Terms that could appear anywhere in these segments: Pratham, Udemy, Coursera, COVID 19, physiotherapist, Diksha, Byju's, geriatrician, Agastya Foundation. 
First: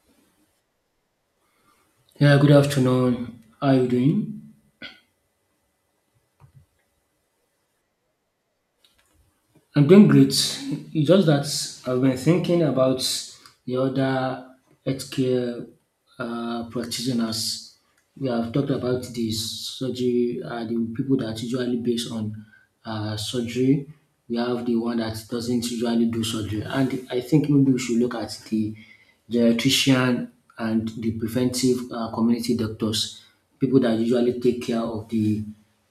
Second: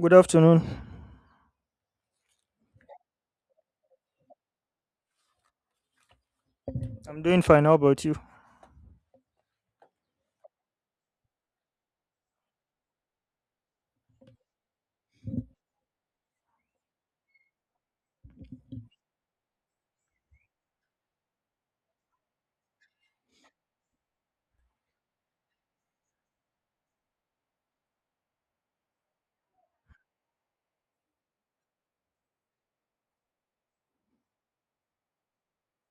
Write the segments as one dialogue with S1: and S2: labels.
S1: Good afternoon.
S2: Yeah, good afternoon. How are you doing?
S1: I'm doing fine. How about you?
S2: I'm doing great. It's just that I've been thinking about the other healthcare practitioners. We have talked about the surgery, the people that usually based on surgery. We have the one that doesn't usually do surgery. And I think maybe we should look at the geriatrician and the preventive community doctors. People that usually take care of the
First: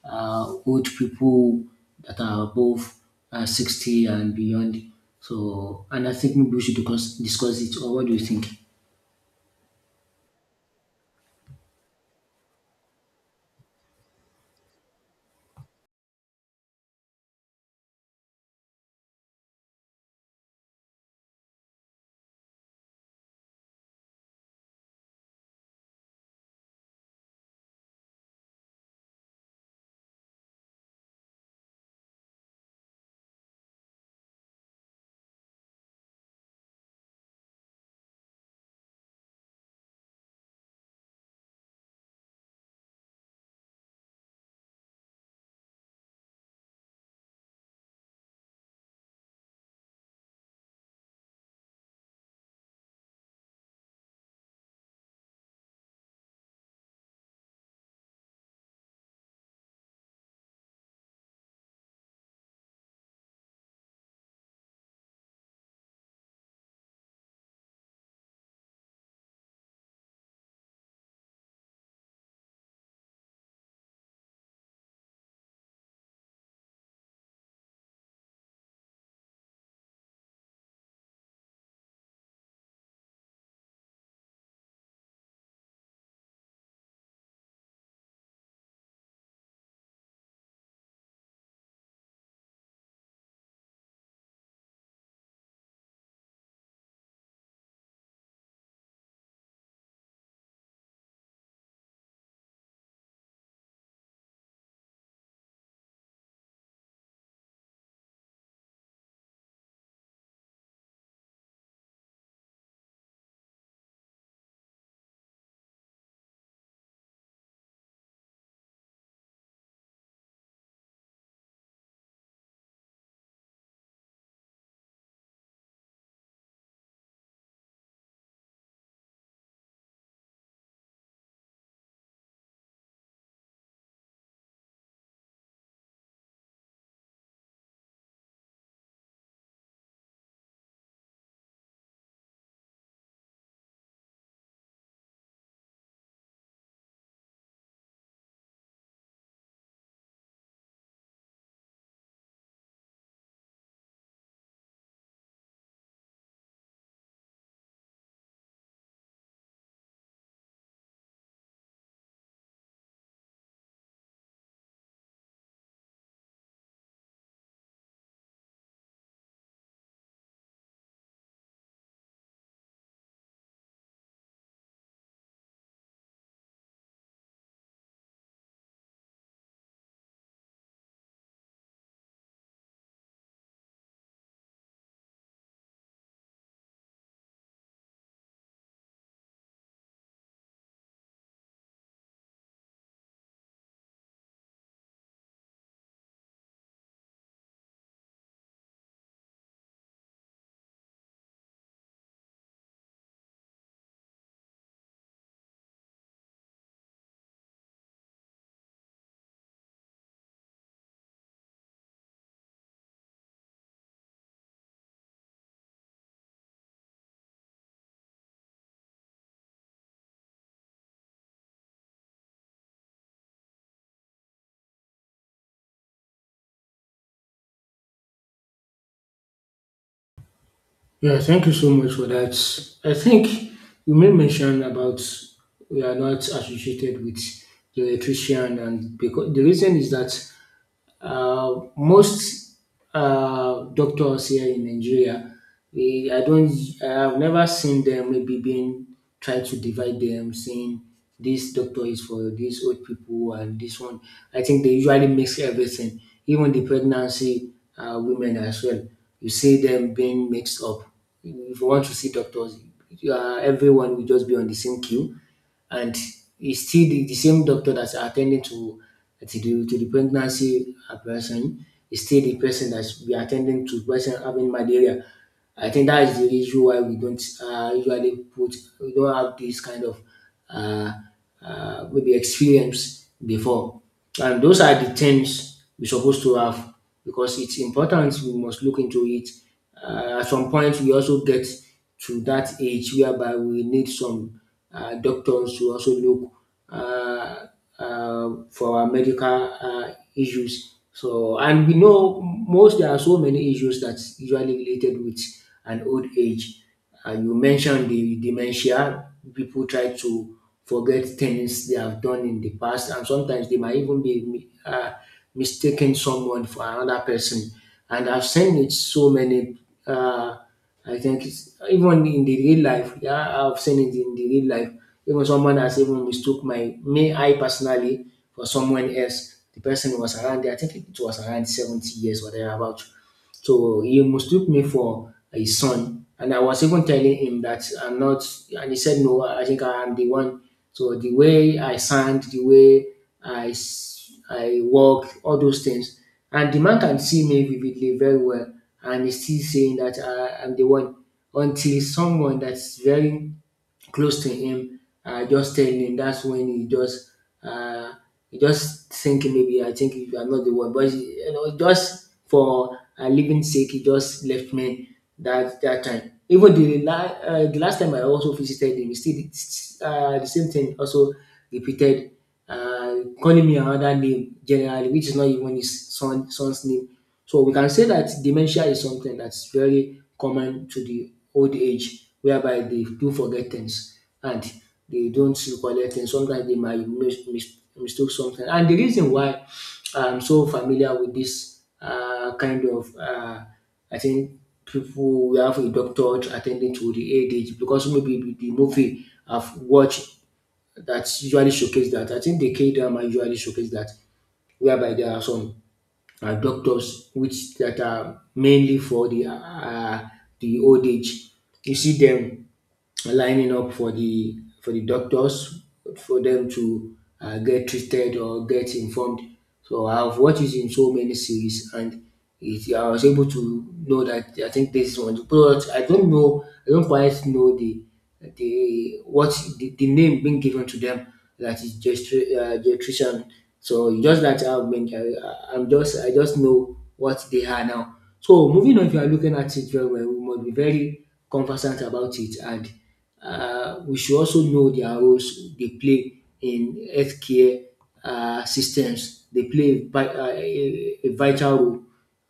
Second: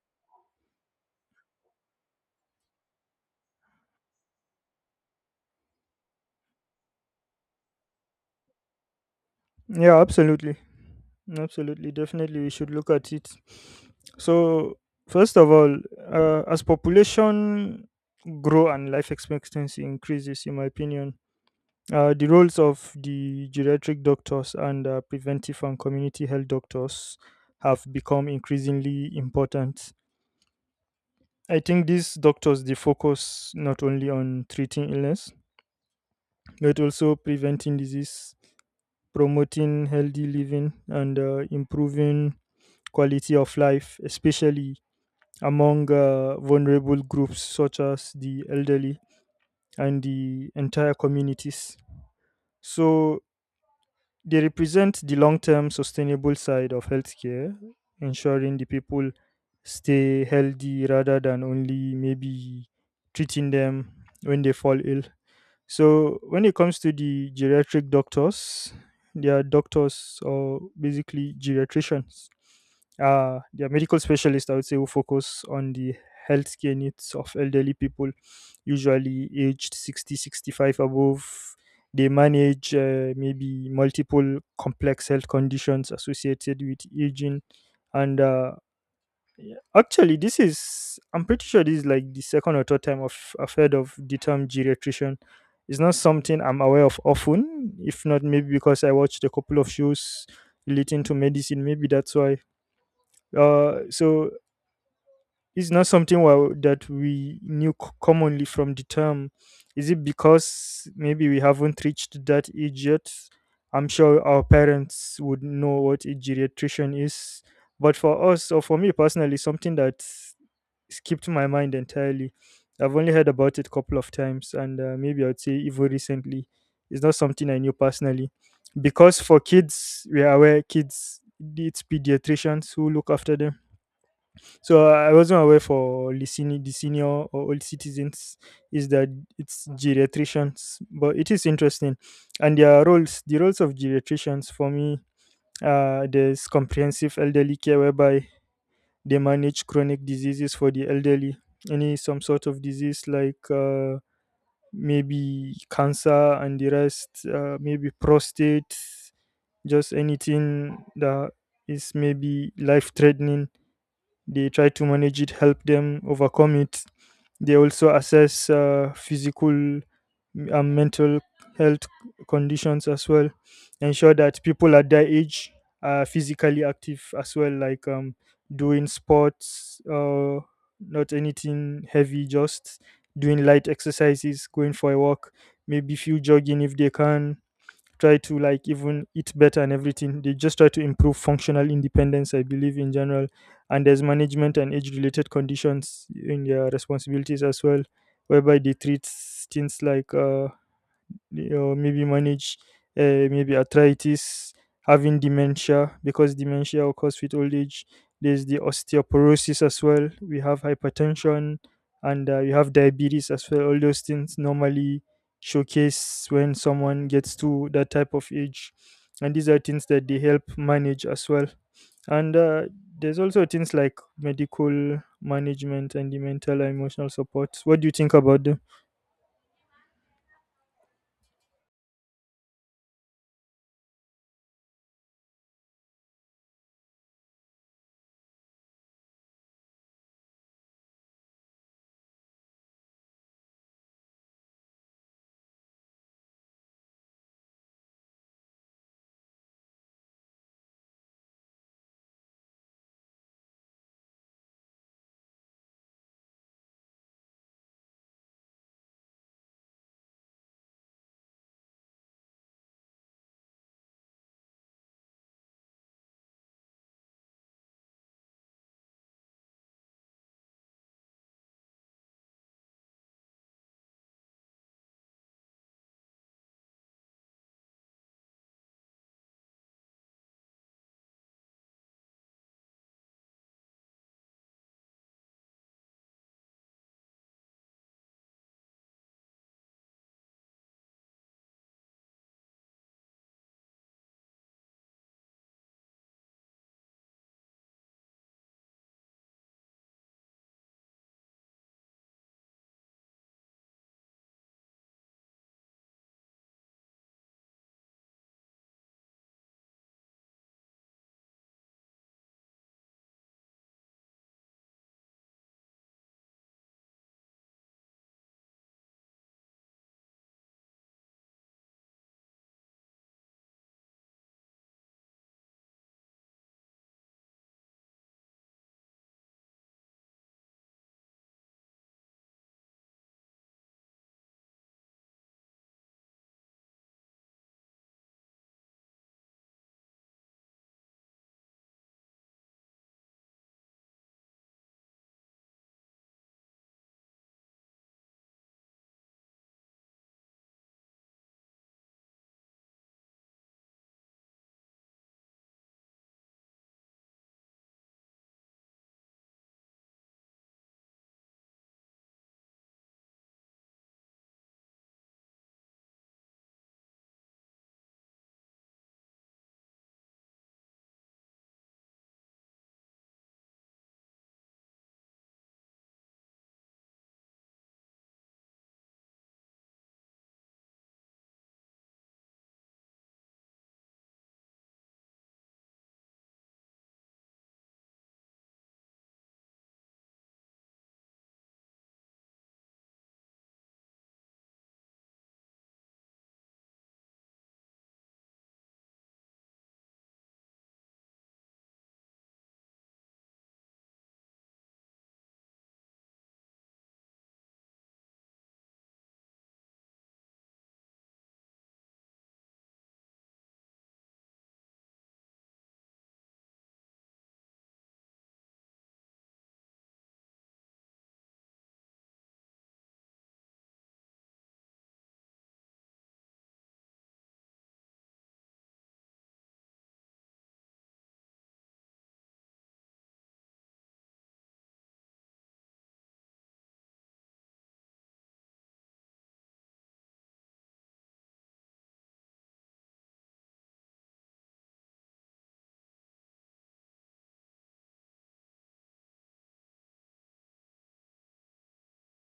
S2: old people that are above 60 and beyond. So, and I think maybe we should discuss it, or what do you think?
S1: Yeah, absolutely. Absolutely. Definitely, we should look at it. So, first of all, as population grow and life expectancy increases, in my opinion, the roles of the geriatric doctors and preventive and community health doctors have become increasingly important. I think these doctors they focus not only on treating illness but also preventing disease, promoting healthy living, and improving quality of life, especially among vulnerable groups such as the elderly and the entire communities. So they represent the long term sustainable side of healthcare, ensuring the people stay healthy rather than only maybe treating them when they fall ill. So when it comes to the geriatric doctors, they are doctors, or basically geriatricians. They are medical specialists, I would say, who focus on the healthcare needs of elderly people, usually aged 60, 65 above. They manage maybe multiple complex health conditions associated with aging and yeah. Actually, this is, I'm pretty sure this is like the second or third time I've heard of the term geriatrician. It's not something I'm aware of often, if not maybe because I watched a couple of shows relating to medicine. Maybe that's why. So it's not something that we knew commonly from the term. Is it because maybe we haven't reached that age yet? I'm sure our parents would know what a geriatrician is. But for us, or for me personally, something that skipped my mind entirely. I've only heard about it a couple of times, and maybe I'd say even recently. It's not something I knew personally. Because for kids, we are aware kids, it's pediatricians who look after them, so I wasn't aware for the the senior or old citizens is that it's geriatricians, but it is interesting. And their roles, the roles of geriatricians for me, there's comprehensive elderly care whereby they manage chronic diseases for the elderly, any some sort of disease like maybe cancer and the rest, maybe prostate, just anything that is maybe life threatening. They try to manage it, help them overcome it. They also assess physical and mental health conditions as well, ensure that people at their age are physically active as well, like doing sports, not anything heavy, just doing light exercises, going for a walk, maybe few jogging if they can, try to like even eat better and everything. They just try to improve functional independence, I believe, in general. And there's management and age related conditions in their responsibilities as well, whereby they treat things like or maybe manage maybe arthritis, having dementia because dementia occurs with old age. There's the osteoporosis as well. We have hypertension, and you have diabetes as well. All those things normally showcase when someone gets to that type of age. And these are things that they help manage as well. And there's also things like medical management and the mental and emotional support. What do you think about them?
S2: Yeah, thank you so much for that. I think you may mention about we are not associated with the electrician, and because the reason is that most doctors here in Nigeria, we, I don't, I've never seen them maybe being try to divide them, saying this doctor is for these old people and this one. I think they usually mix everything, even the pregnancy women as well. You see them being mixed up. If you want to see doctors, everyone will just be on the same queue and it's still the same doctor that's attending to to the pregnancy person is still the person that's be attending to person having malaria. I think that is the issue why we don't usually put we don't have this kind of uh, maybe experience before, and those are the things we're supposed to have because it's important. We must look into it at some point, we also get to that age whereby we need some doctors to also look uh, for our medical issues. So, and we know most there are so many issues that's usually related with an old age. You mentioned the dementia. People try to forget things they have done in the past, and sometimes they might even be mistaking someone for another person. And I've seen it so many. Uh, I think it's even in the real life. Yeah, I've seen it in the real life. Even someone has even mistook my me I personally for someone else. The person was around. I think it was around 70 years or thereabout, so he mistook me for his son, and I was even telling him that I'm not, and he said, "No, I think I am the one. So the way I sound, the way I walk, all those things." And the man can see me vividly very well, and he's still saying that I'm the one until someone that's very close to him, just telling him. That's when uh, he just think maybe I think you are not the one, but you know just for living sake, he just left me that time. Even the the last time I also visited him, he still did, the same thing also repeated and calling me another name generally, which is not even his son's name. So we can say that dementia is something that's very common to the old age, whereby they do forget things and they don't recollect things. Sometimes they might mistake something. And the reason why I'm so familiar with this I think people we have a doctor attending to the old age because maybe with the movie I've watched that usually showcase that. I think the K drama usually showcase that, whereby there are some doctors which that are mainly for the old age. You see them lining up for the doctors for them to get treated or get informed. So I've watched it in so many series, and I was able to know that I think this is one. But I don't know, I don't quite know the what the name being given to them, that is gestration. So it's just that I've been, I, I'm just I just know what they are now. So moving on, if you are looking at it very well, we must be very conversant about it and we should also know their roles they play in healthcare systems. They play a vital role.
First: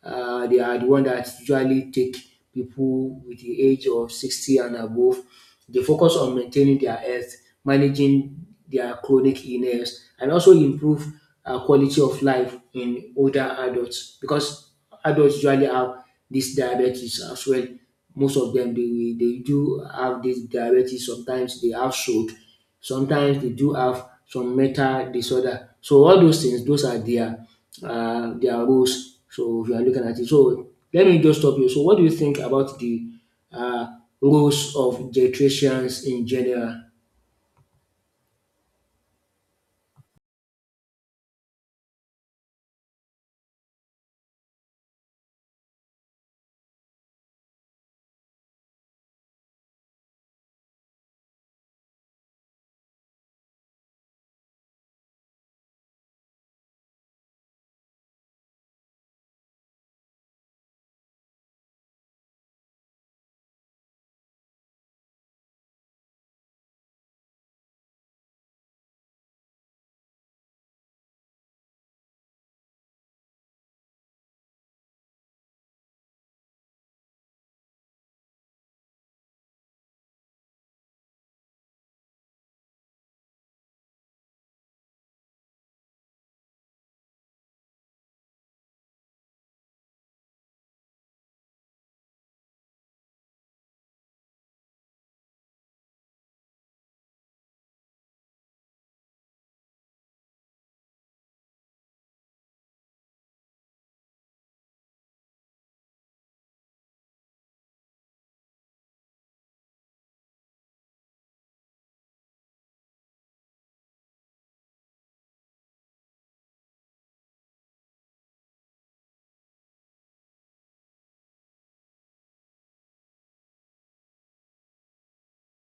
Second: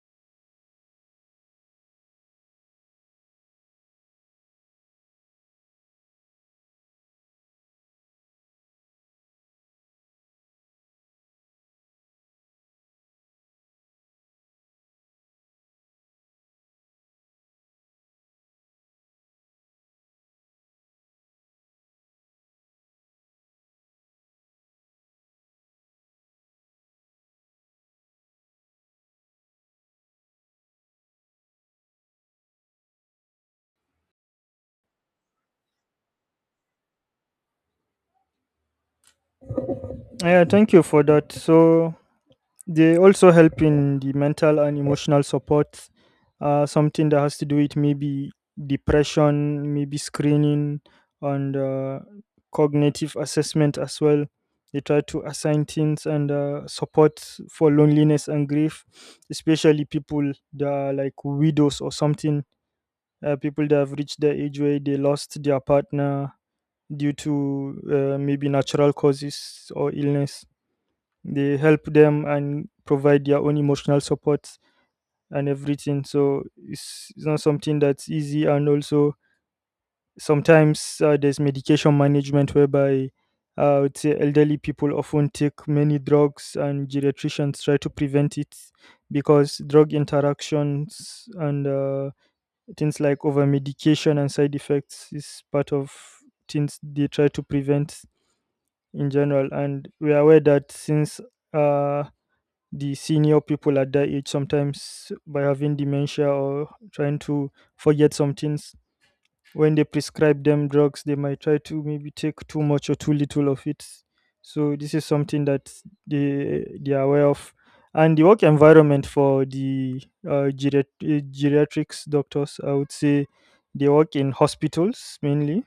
S2: They are the one that usually take people with the age of 60 and above. They focus on maintaining their health, managing their chronic illness, and also improve quality of life in older adults because adults usually have this diabetes as well. Most of them they do have this diabetes. Sometimes they have stroke. Sometimes they do have some mental disorder. So all those things, those are their roles. So if you are looking at it, so let me just stop you. So what do you think about the uh, roles of geriatricians in general?
S1: Yeah, thank you for that. So they also help in the mental and emotional support, something that has to do with maybe depression, maybe screening, and cognitive assessment as well. They try to assign things and support for loneliness and grief, especially people that are like widows or something, people that have reached the age where they lost their partner due to maybe natural causes or illness. They help them and provide their own emotional support and everything. So it's not something that's easy. And also, sometimes there's medication management whereby I would say elderly people often take many drugs, and geriatricians try to prevent it because drug interactions and things like over medication and side effects is part of things they try to prevent in general. And we are aware that since uh, the senior people at that age sometimes by having dementia or trying to forget some things. When they prescribe them drugs, they might try to maybe take too much or too little of it. So this is something that they are aware of, and the work environment for the geriatrics doctors, I would say, they work in hospitals mainly.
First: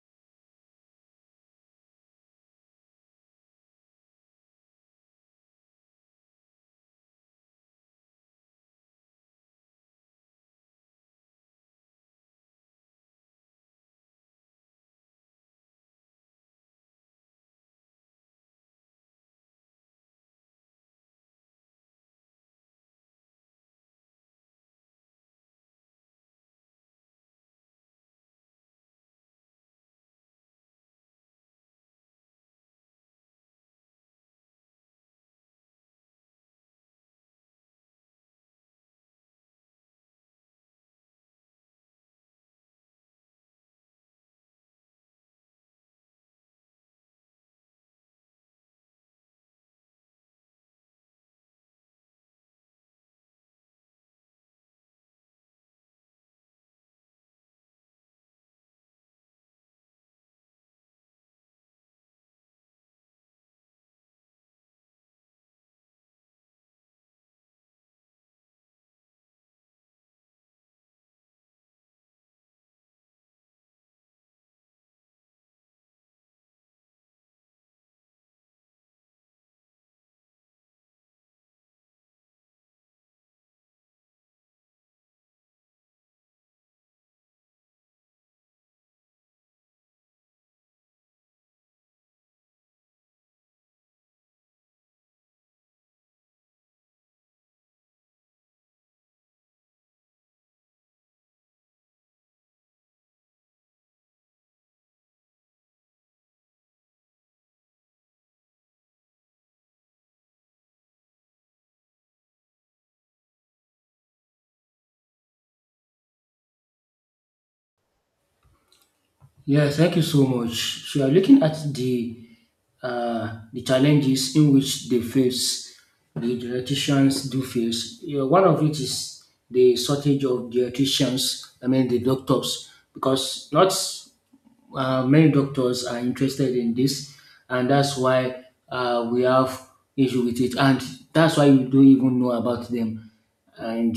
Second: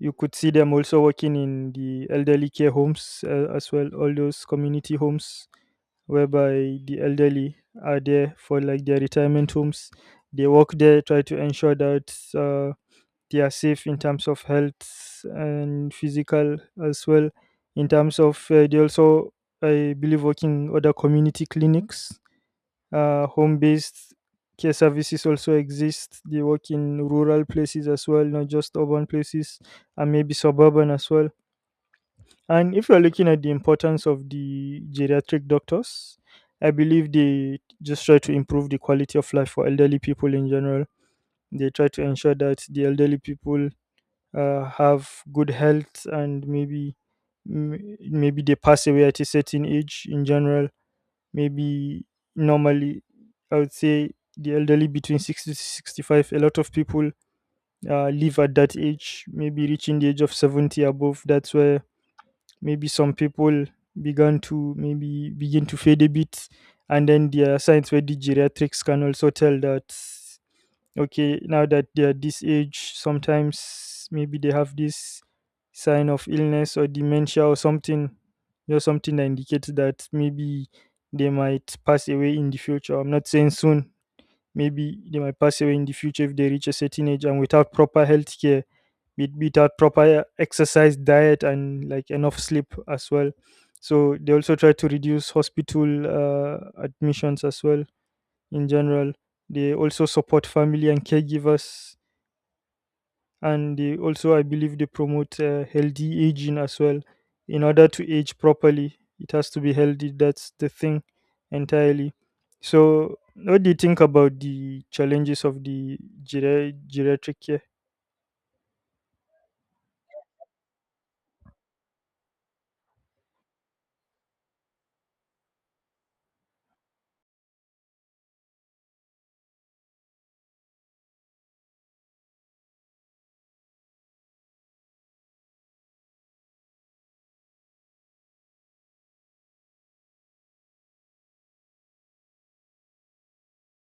S1: You could see them also working in the elderly care homes as well, all those community homes whereby the elderly are there for like their retirement homes. They work there, try to ensure that they are safe in terms of health and physical as well. In terms of, they also, I believe, working other community clinics, home-based care services also exist. They work in rural places as well, not just urban places, and maybe suburban as well. And if you're looking at the importance of the geriatric doctors, I believe they just try to improve the quality of life for elderly people in general. They try to ensure that the elderly people have good health, and maybe maybe they pass away at a certain age in general. Maybe normally, I would say the elderly between 60 to 65, a lot of people live at that age, maybe reaching the age of 70 above. That's where maybe some people began to maybe begin to fade a bit, and then there are signs where the geriatrics can also tell that okay, now that they are this age, sometimes maybe they have this sign of illness or dementia or something, you know, something that indicates that maybe they might pass away in the future. I'm not saying soon. Maybe they might pass away in the future if they reach a certain age and without proper health care, without proper exercise, diet, and like enough sleep as well. So they also try to reduce hospital admissions as well in general. They also support family and caregivers, and they also, I believe, they promote healthy aging as well. In order to age properly, it has to be healthy, that's the thing entirely. So what do you think about the challenges of the geriatric care?
S2: Yes, thank you so much. So we are looking at the challenges in which they face, the dietitians do face. You know, one of it is the shortage of dietitians. I mean the doctors, because not many doctors are interested in this, and that's why we have issue with it, and that's why you don't even know about them, and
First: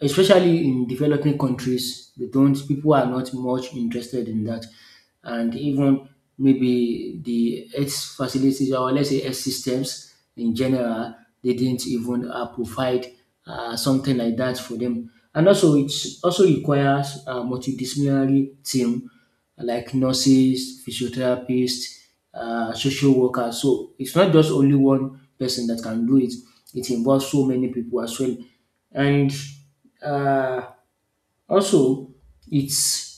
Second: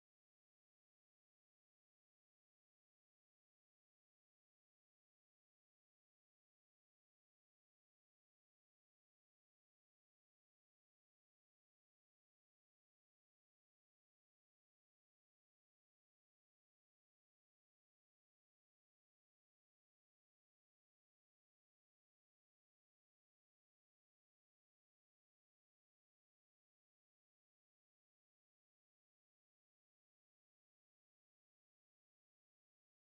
S2: especially in developing countries, they don't people are not much interested in that, and even maybe the health facilities or let's say health systems in general, they didn't even provide something like that for them. And also, it also requires a multidisciplinary team like nurses, physiotherapists, social workers. So it's not just only one person that can do it. It involves so many people as well. And uh, also, it's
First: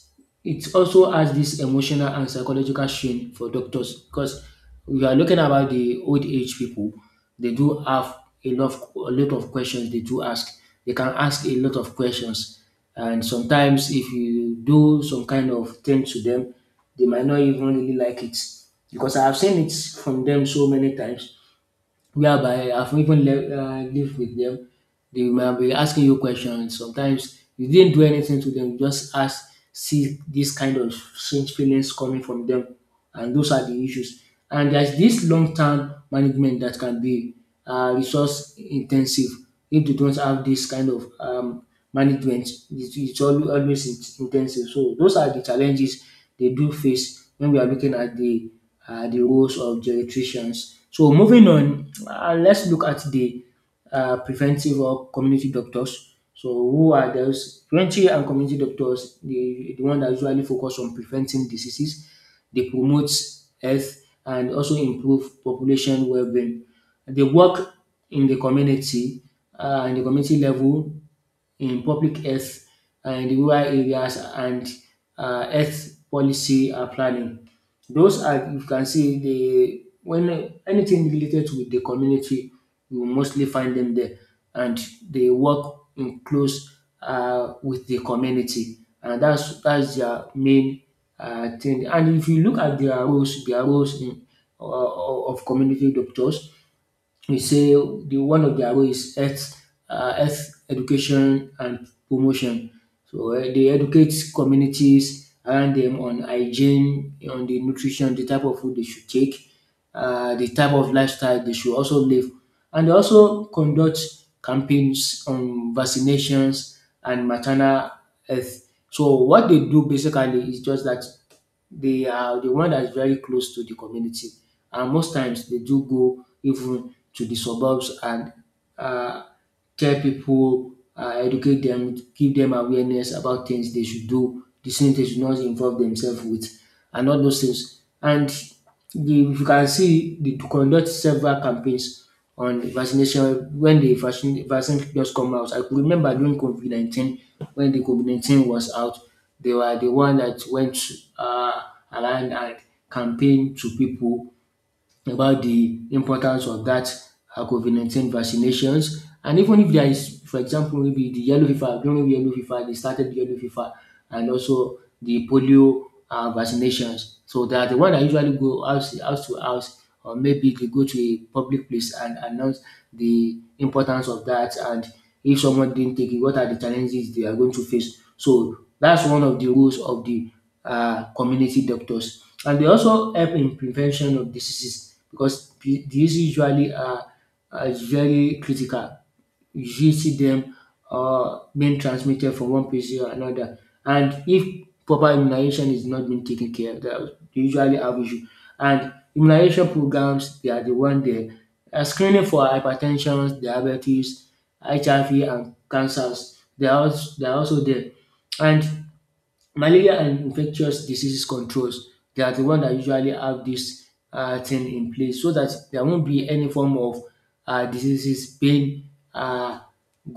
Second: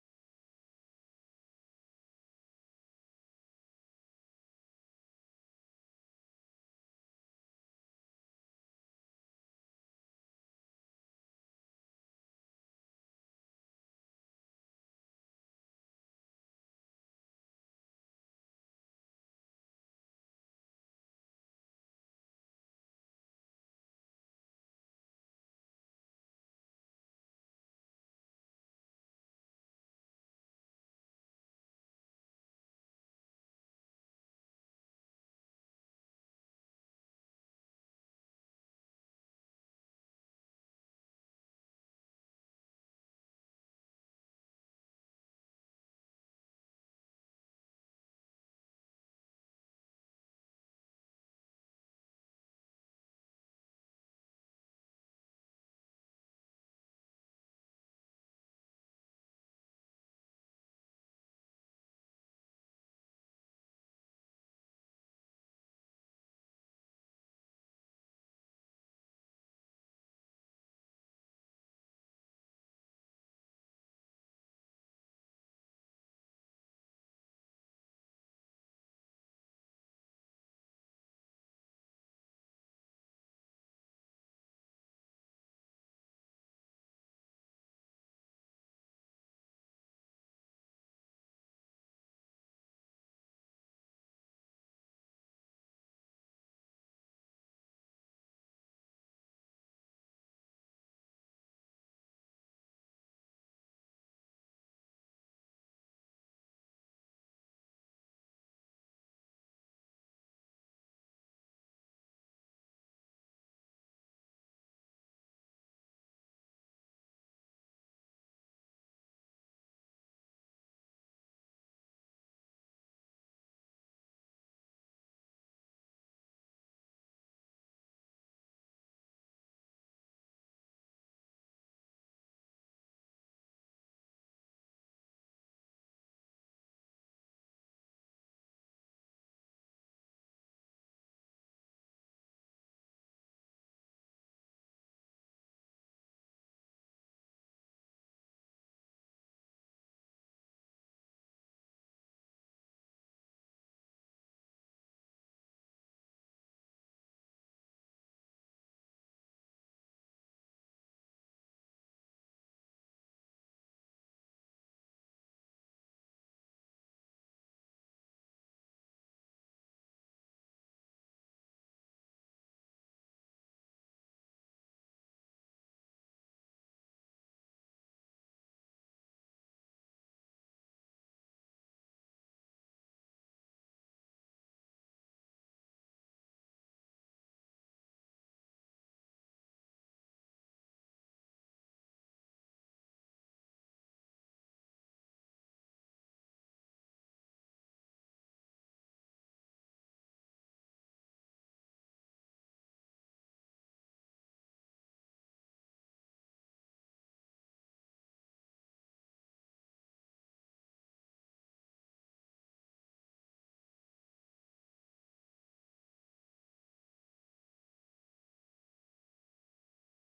S2: it also has this emotional and psychological strain for doctors because we are looking about the old age people. They do have a lot of questions they do ask. They can ask a lot of questions, and sometimes if you do some kind of thing to them, they might not even really like it because I have seen it from them so many times whereby I've even lived with them. They might be asking you questions. Sometimes you didn't do anything to them, you just ask, see this kind of strange feelings coming from them. And those are the issues. And there's this long term management that can be resource intensive. If they don't have this kind of management, it's always intensive. So those are the challenges they do face when we are looking at the roles of geriatricians. So moving on, let's look at the preventive or community doctors. So who are those preventive and community doctors? The one that usually focus on preventing diseases. They promote health and also improve population well-being. They work in the community, um, in the community level, in public health, and in rural areas and um, health policy and planning. Those are you can see the when anything related with the community you will mostly find them there, and they work in close um, with the community, and that's their main um, thing. And if you look at their roles in um, of community doctors, we say the one of their role is health education and promotion. So eh, they educate communities around them on hygiene, on the nutrition, the type of food they should take, the type of lifestyle they should also live, and they also conduct campaigns on vaccinations and maternal health. So what they do basically is just that they are the one that's very close to the community, and most times they do go even to the suburbs and uh, tell people, educate them, give them awareness about things they should do, the things they should not involve themselves with, and all those things. And if you can see, they conduct several campaigns on vaccination when vaccine just come out. I could remember during COVID 19, when the COVID 19 was out, they were the one that went uh, around and campaigned to people about the importance of that COVID 19 vaccinations. And even if there is, for example, maybe the yellow fever, during yellow fever, they started yellow fever and also the polio vaccinations. So they are the one that usually go house to house or maybe they go to a public place and announce the importance of that, and if someone didn't take it, what are the challenges they are going to face. So that's one of the roles of the community doctors. And they also help in prevention of diseases because the diseases are very critical, you see them being transmitted from one person to another. And if proper immunization is not being taken care of, that they usually have issue. And immunization programs, they are the one there. Screening for hypertension, diabetes, HIV, and cancers. They are also there. And malaria and infectious diseases controls, they are the one that usually have this thing in place so that there won't be any form of diseases being uh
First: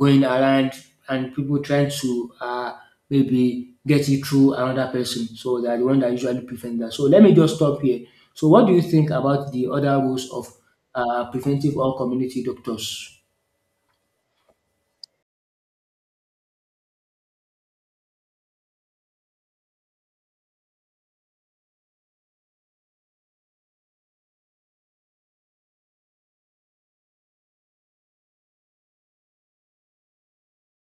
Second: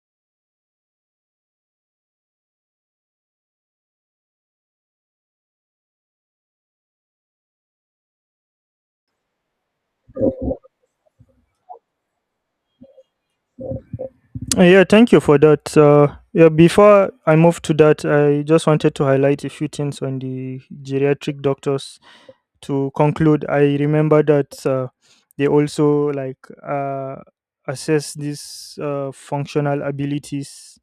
S2: going around and people trying to maybe get it through another person. So they are the one that usually prevent that. So let me just stop here. So what do you think about the other rules of preventive or community doctors?
S1: Yeah, thank you for that. Yeah, before I move to that, I just wanted to highlight a few things on the geriatric doctors to conclude. I remember that they also like uh, assess these functional abilities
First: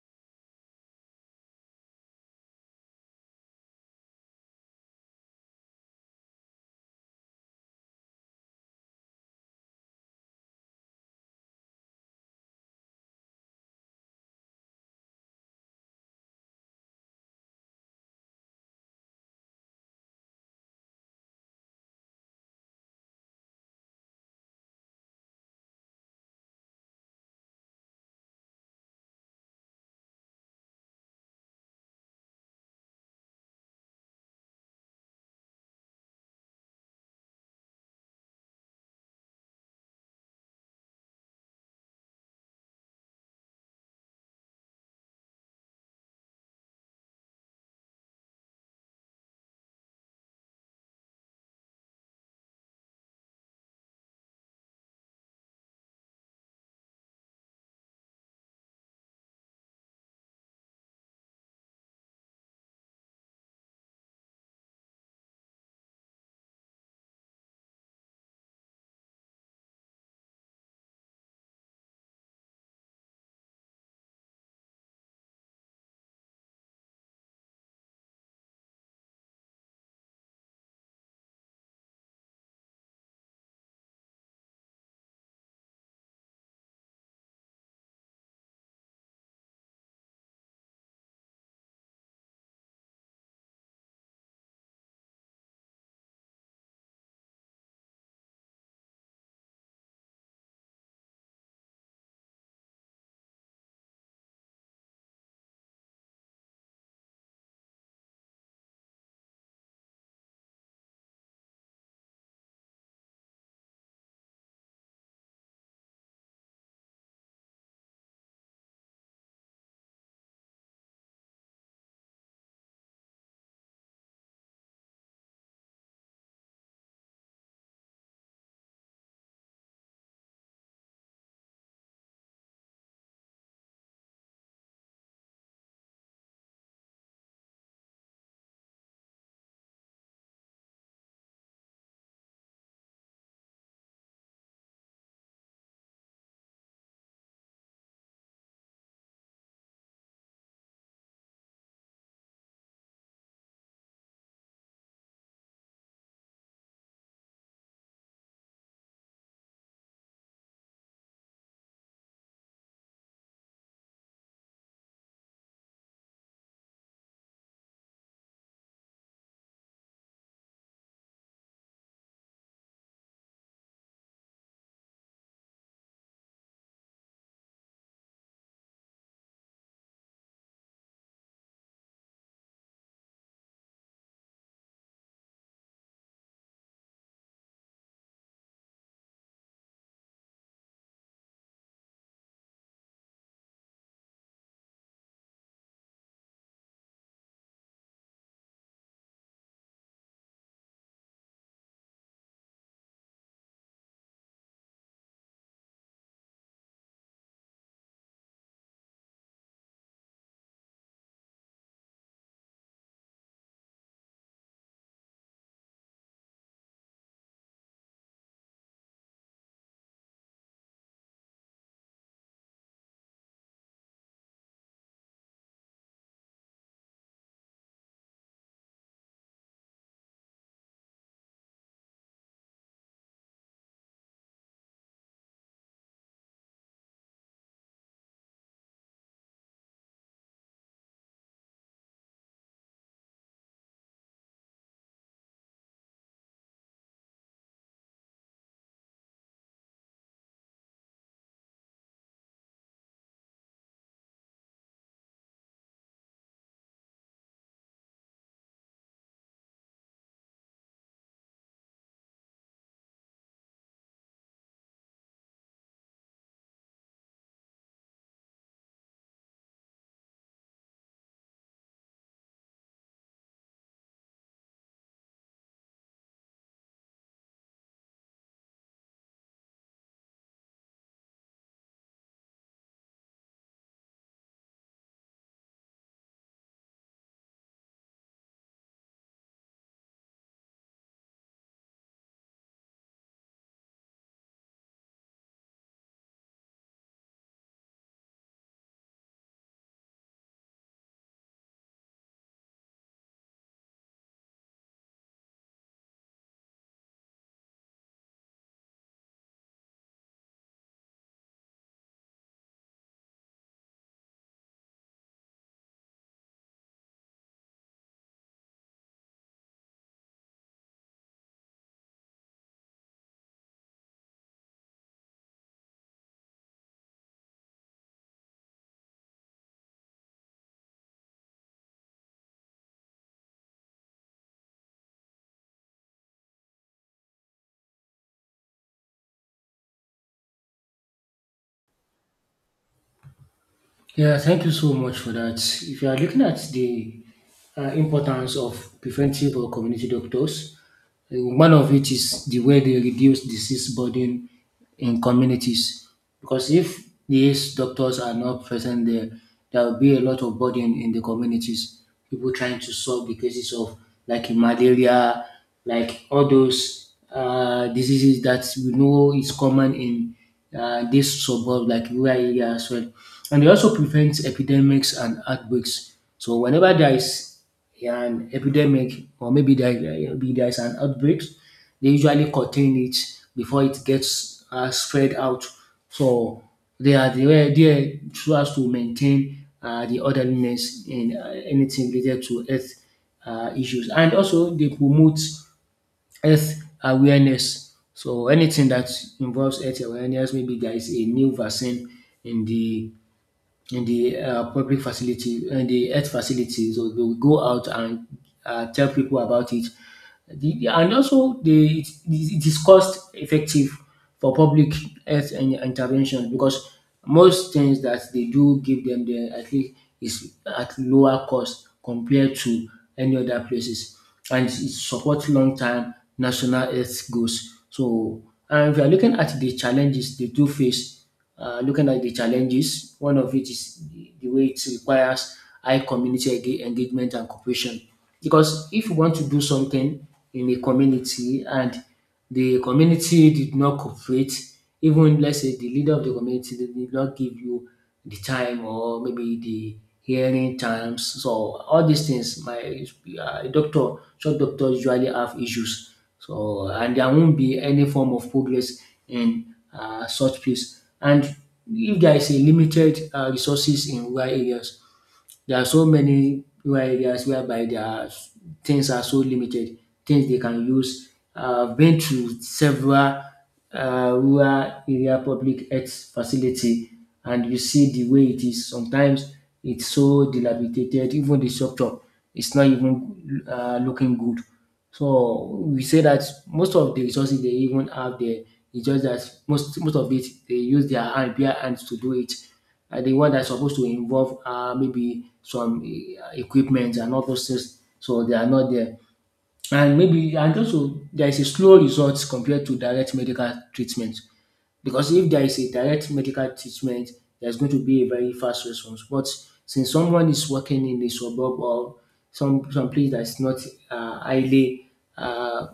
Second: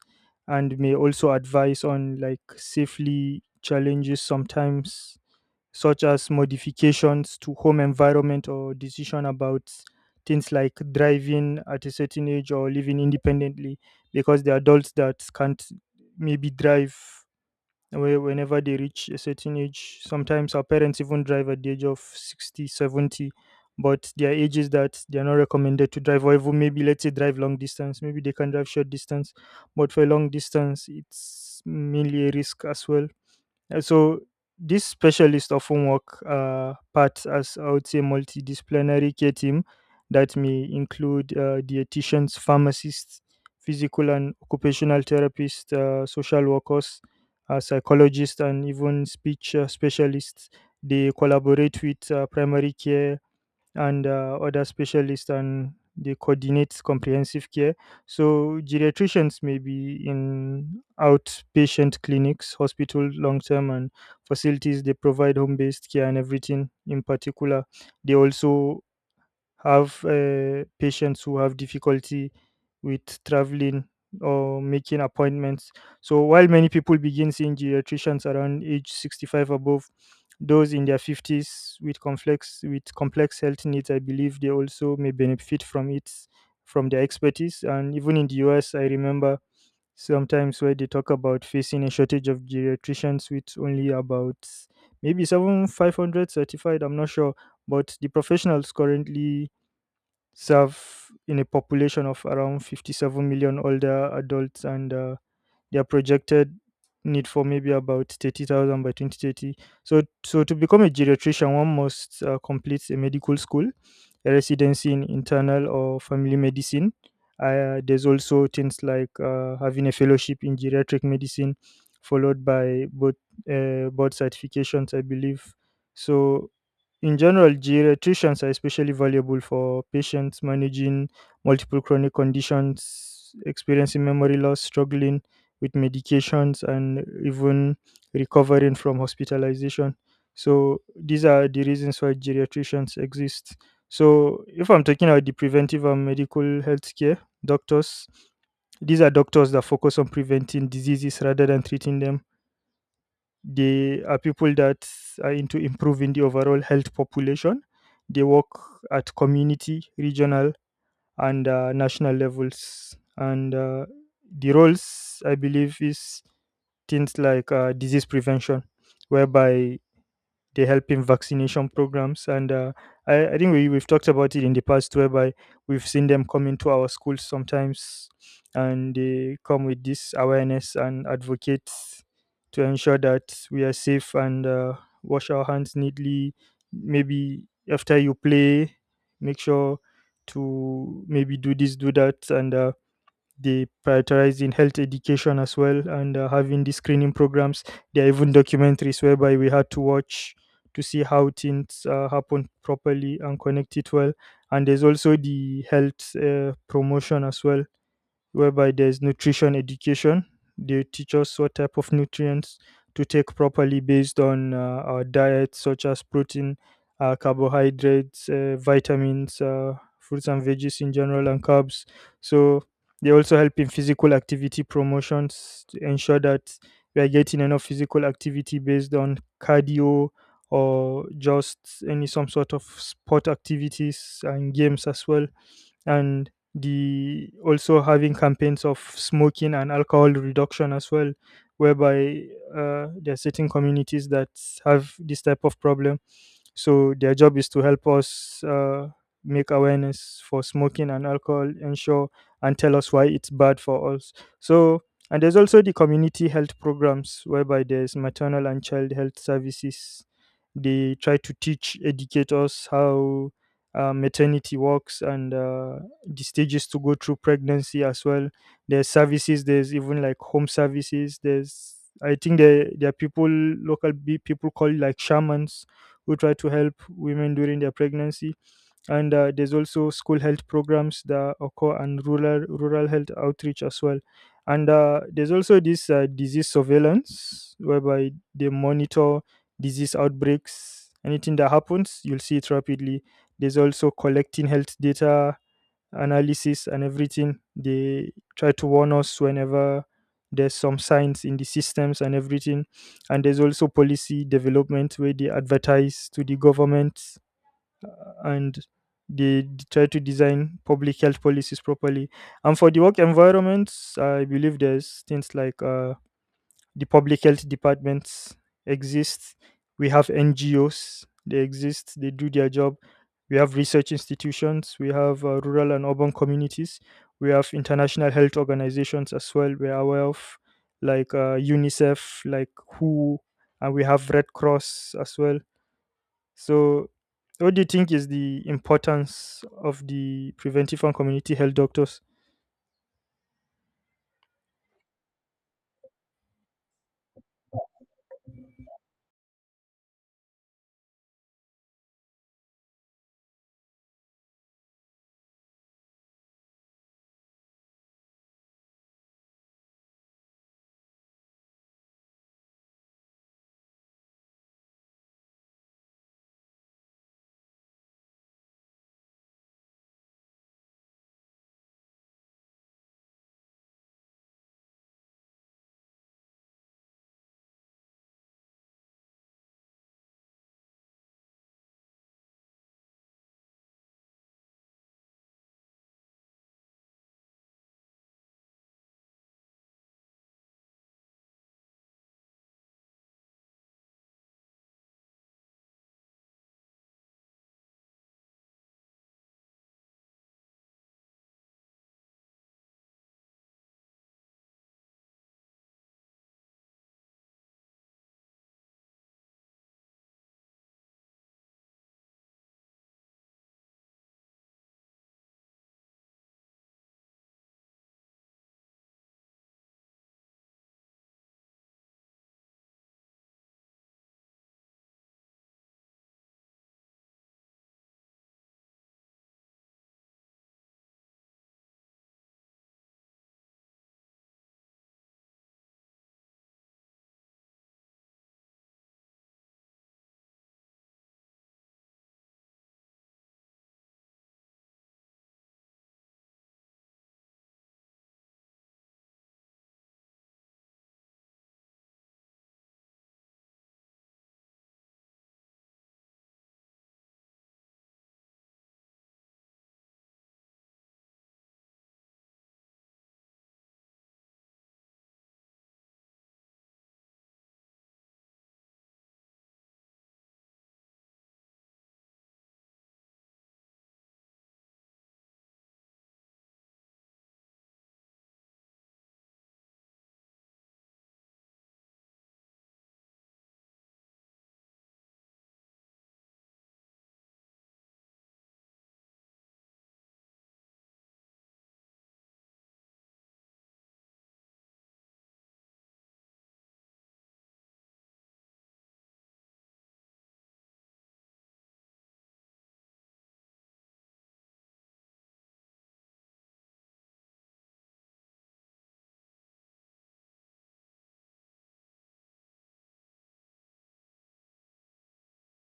S1: and may also advise on like safely challenges sometimes, such as modifications to home environment or decision about things like driving at a certain age or living independently, because the adults that can't maybe drive whenever they reach a certain age, sometimes our parents even drive at the age of 60, 70. But their age is that they are not recommended to drive, or even maybe let's say drive long distance. Maybe they can drive short distance, but for long distance it's mainly a risk as well. So these specialists often work parts as I would say multidisciplinary care team, that may include dietitians, pharmacists, physical and occupational therapists, social workers, psychologists, and even speech specialists. They collaborate with primary care and other specialists, and they coordinate comprehensive care. So geriatricians may be in outpatient clinics, hospital, long-term and facilities. They provide home-based care and everything in particular. They also have patients who have difficulty with traveling or making appointments. So while many people begin seeing geriatricians around age 65 above, those in their 50s with complex health needs, I believe they also may benefit from it, from their expertise. And even in the US, I remember sometimes where they talk about facing a shortage of geriatricians with only about maybe 7,500 certified. I'm not sure, but the professionals currently serve in a population of around 57 million older adults, and their projected need for maybe about 30,000 by 2030. So to become a geriatrician, one must complete a medical school, a residency in internal or family medicine. There's also things like having a fellowship in geriatric medicine, followed by both board certifications, I believe. So, in general, geriatricians are especially valuable for patients managing multiple chronic conditions, experiencing memory loss, struggling with medications, and even recovering from hospitalization. So these are the reasons why geriatricians exist. So if I'm talking about the preventive and medical health care doctors, these are doctors that focus on preventing diseases rather than treating them. They are people that are into improving the overall health population. They work at community, regional, and national levels. And The roles, I believe, is things like disease prevention, whereby they help in vaccination programs and I think we've talked about it in the past, whereby we've seen them come into our schools sometimes, and they come with this awareness and advocate to ensure that we are safe, and wash our hands neatly, maybe after you play. Make sure to maybe do this, do that and They prioritize in health education as well, and having the screening programs. There are even documentaries whereby we had to watch to see how things happen properly and connect it well. And there's also the health promotion as well, whereby there's nutrition education. They teach us what type of nutrients to take properly based on our diet, such as protein, carbohydrates, vitamins, fruits and veggies in general, and carbs. So they also help in physical activity promotions to ensure that we are getting enough physical activity based on cardio, or just any some sort of sport activities and games as well. And the also having campaigns of smoking and alcohol reduction as well, whereby there are certain communities that have this type of problem, so their job is to help us make awareness for smoking and alcohol ensure, and tell us why it's bad for us. So, and there's also the community health programs, whereby there's maternal and child health services. They try to teach, educate us how maternity walks, and the stages to go through pregnancy as well. There's services. There's even like home services. There's, I think there are people local people call it like shamans, who try to help women during their pregnancy. And there's also school health programs that occur, and rural health outreach as well. And there's also this disease surveillance, whereby they monitor disease outbreaks. Anything that happens, you'll see it rapidly. There's also collecting health data, analysis and everything. They try to warn us whenever there's some signs in the systems and everything. And there's also policy development, where they advertise to the government, and they try to design public health policies properly. And for the work environments, I believe there's things like the public health departments exist. We have NGOs, they exist, they do their job. We have research institutions, we have rural and urban communities, we have international health organizations as well. We're aware of like UNICEF, like WHO, and we have Red Cross as well. So, what do you think is the importance of the preventive and community health doctors?
S2: Yeah, thank you so much for that. If you are looking at the importance of preventive or community doctors, one of it is the way they reduce disease burden in communities. Because if these doctors are not present there, there will be a lot of burden in the communities. People trying to solve the cases of like malaria, like all those diseases that we know is common in these suburbs like rural area as well. And they also prevent epidemics and outbreaks. So whenever there is an epidemic or maybe there is an outbreak, they usually contain it before it gets spread out. So they were there so as to maintain the orderliness in anything related to health issues. And also they promote health awareness. So anything that involves health awareness, maybe there is a new vaccine in the public facility in the health facility, so they will go out and tell people about it. It is cost effective for public intervention because most things that they do give them there at least is at lower cost compared to any other places. And it supports long term national health goals. So, and if you are looking at the challenges they do face, looking at the challenges, one of it is the way it requires high engagement and cooperation. Because if you want to do something in a community and the community did not cooperate, even let's say the leader of the community did not give you the time or maybe the hearing times, so all these things, my doctor, short doctors usually have issues. So and there won't be any form of progress in such place. And if there is a limited resources in rural areas, there are so many rural areas whereby there are things are so limited, things they can use. I've been to several rural area public health facility and you see the way it is. Sometimes it's so dilapidated, even the structure is not even looking good. So we say that most of the resources they even have there, it's just that most of it they use their hand, bare hands to do it, the one that's supposed to involve maybe some equipment and all those things. So they are not there. And also there is a slow result compared to direct medical treatment because if there is a direct medical treatment, there's going to be a very fast response. But since someone is working in a suburb or some place that's not highly uh,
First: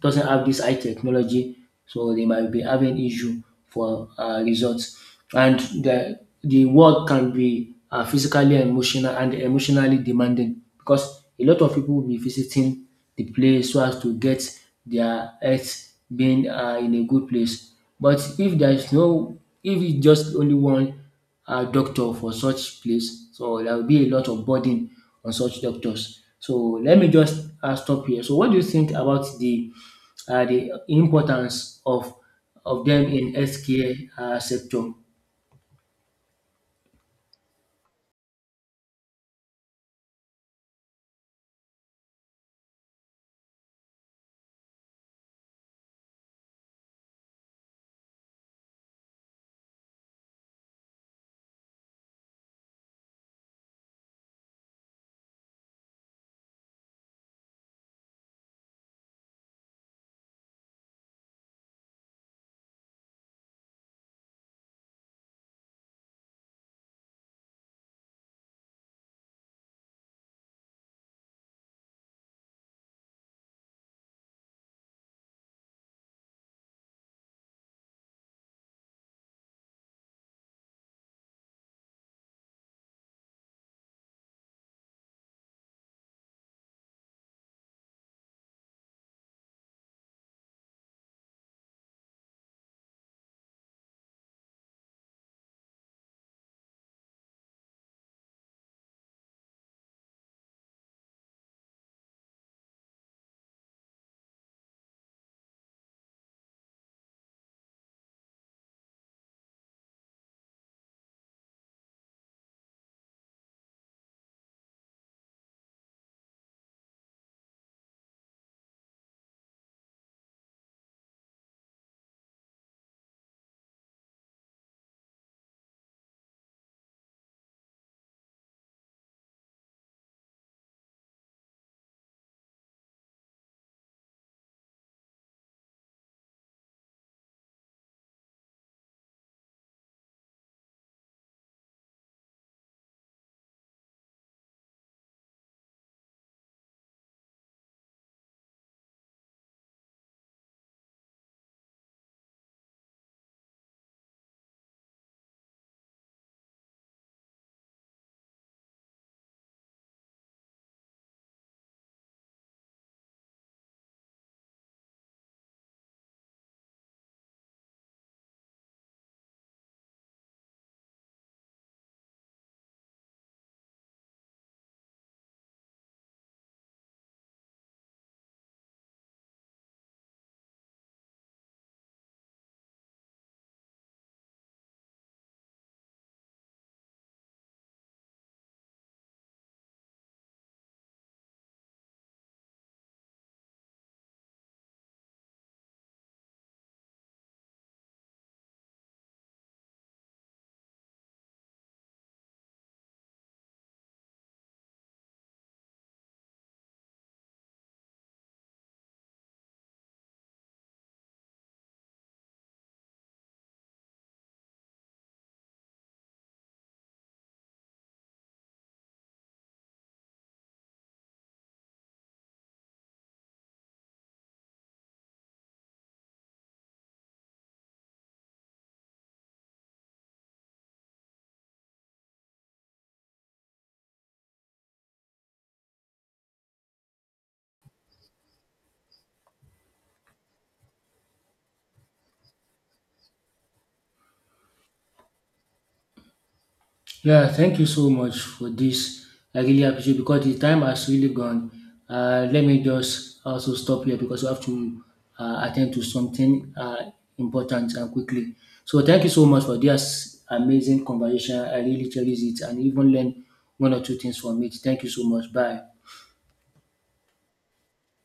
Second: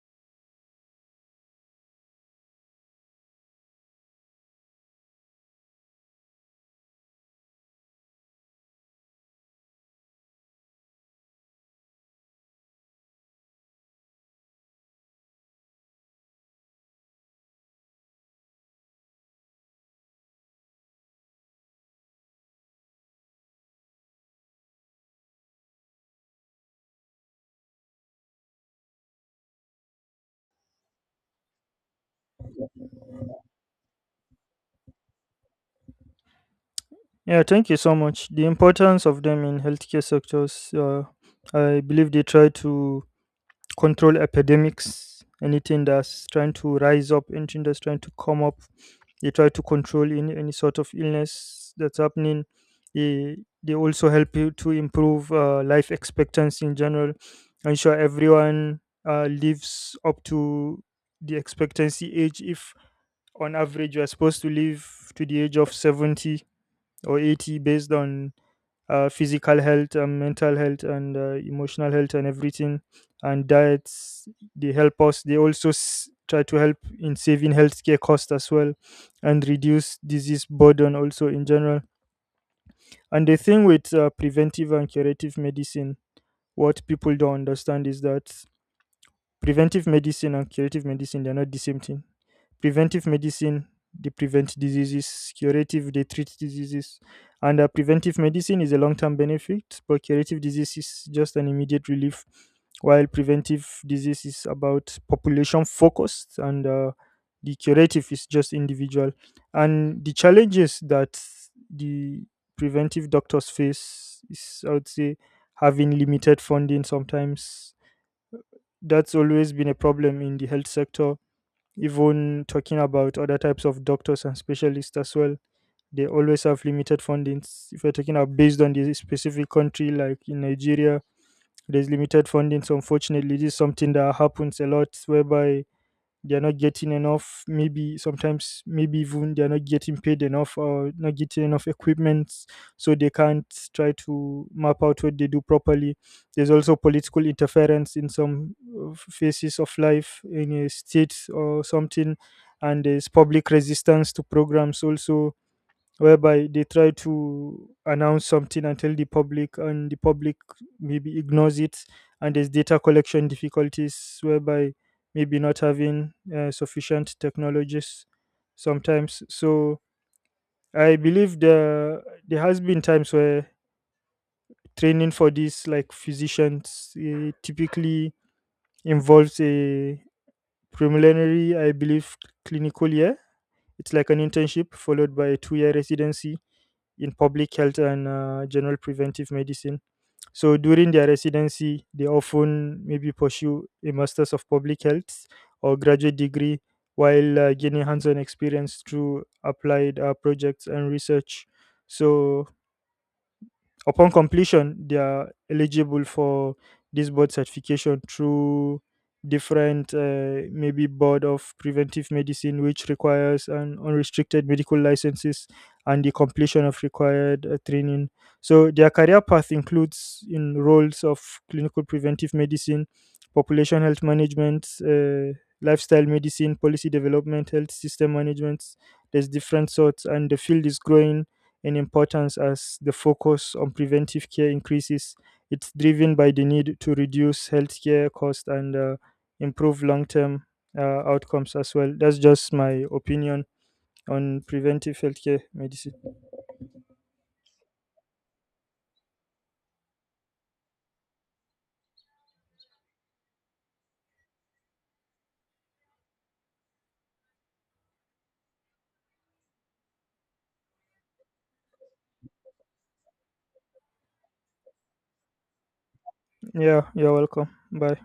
S2: doesn't have this high technology, so they might be having issue for results. And the work can be physically, and emotional, and emotionally demanding because a lot of people will be visiting the place so as to get their health being in a good place. But if there is no if it's just only one doctor for such place, so there will be a lot of burden on such doctors. So let me just stop here. So what do you think about the importance of them in healthcare sector?
S1: Yeah, thank you so much. The importance of them in healthcare sectors, I believe they try to control epidemics, anything that's trying to rise up, anything that's trying to come up, they try to control any sort of illness that's happening. they, they also help you to improve life expectancy in general, ensure everyone lives up to the expectancy age. If on average you're supposed to live to the age of 70 or 80, based on physical health and mental health and emotional health and everything and diets, they help us. They also try to help in saving healthcare costs as well, and reduce disease burden also in general. And the thing with preventive and curative medicine, what people don't understand is that preventive medicine and curative medicine, they're not the same thing. Preventive medicine, they prevent diseases; curative, they treat diseases. And preventive medicine is a long-term benefit, but curative disease is just an immediate relief, while preventive disease is about population focused, and the curative is just individual. And the challenges that the preventive doctors face is, I would say, having limited funding sometimes. That's always been a problem in the health sector, even talking about other types of doctors and specialists as well. They always have limited fundings. If you're talking about based on the specific country, like in Nigeria, there's limited fundings. Unfortunately, this is something that happens a lot, whereby they're not getting enough, maybe sometimes maybe even they're not getting paid enough or not getting enough equipment, so they can't try to map out what they do properly. There's also political interference in some phases of life in a state or something, and there's public resistance to programs also, whereby they try to announce something and tell the public, and the public maybe ignores it. And there's data collection difficulties, whereby maybe not having sufficient technologies sometimes. So I believe there has been times where training for these like physicians typically involves a preliminary, I believe, clinical year. It's like an internship, followed by a 2 year residency in public health and general preventive medicine. So during their residency, they often maybe pursue a master's of public health or graduate degree, while gaining hands-on experience through applied projects and research. So upon completion, they are eligible for this board certification through different, maybe board of preventive medicine, which requires an unrestricted medical licenses and the completion of required training. So their career path includes in roles of clinical preventive medicine, population health management, lifestyle medicine, policy development, health system management. There's different sorts, and the field is growing in importance as the focus on preventive care increases. It's driven by the need to reduce healthcare costs and improve long term uh, outcomes as well. That's just my opinion on preventive healthcare medicine.
S2: Yeah, thank you so much for this. I really appreciate because the time has really gone. Let me just also stop here because we have to attend to something important and quickly. So thank you so much for this amazing conversation. I really cherish it and even learn one or two things from it. Thank you so much. Bye.
S1: Yeah, you're welcome. Bye.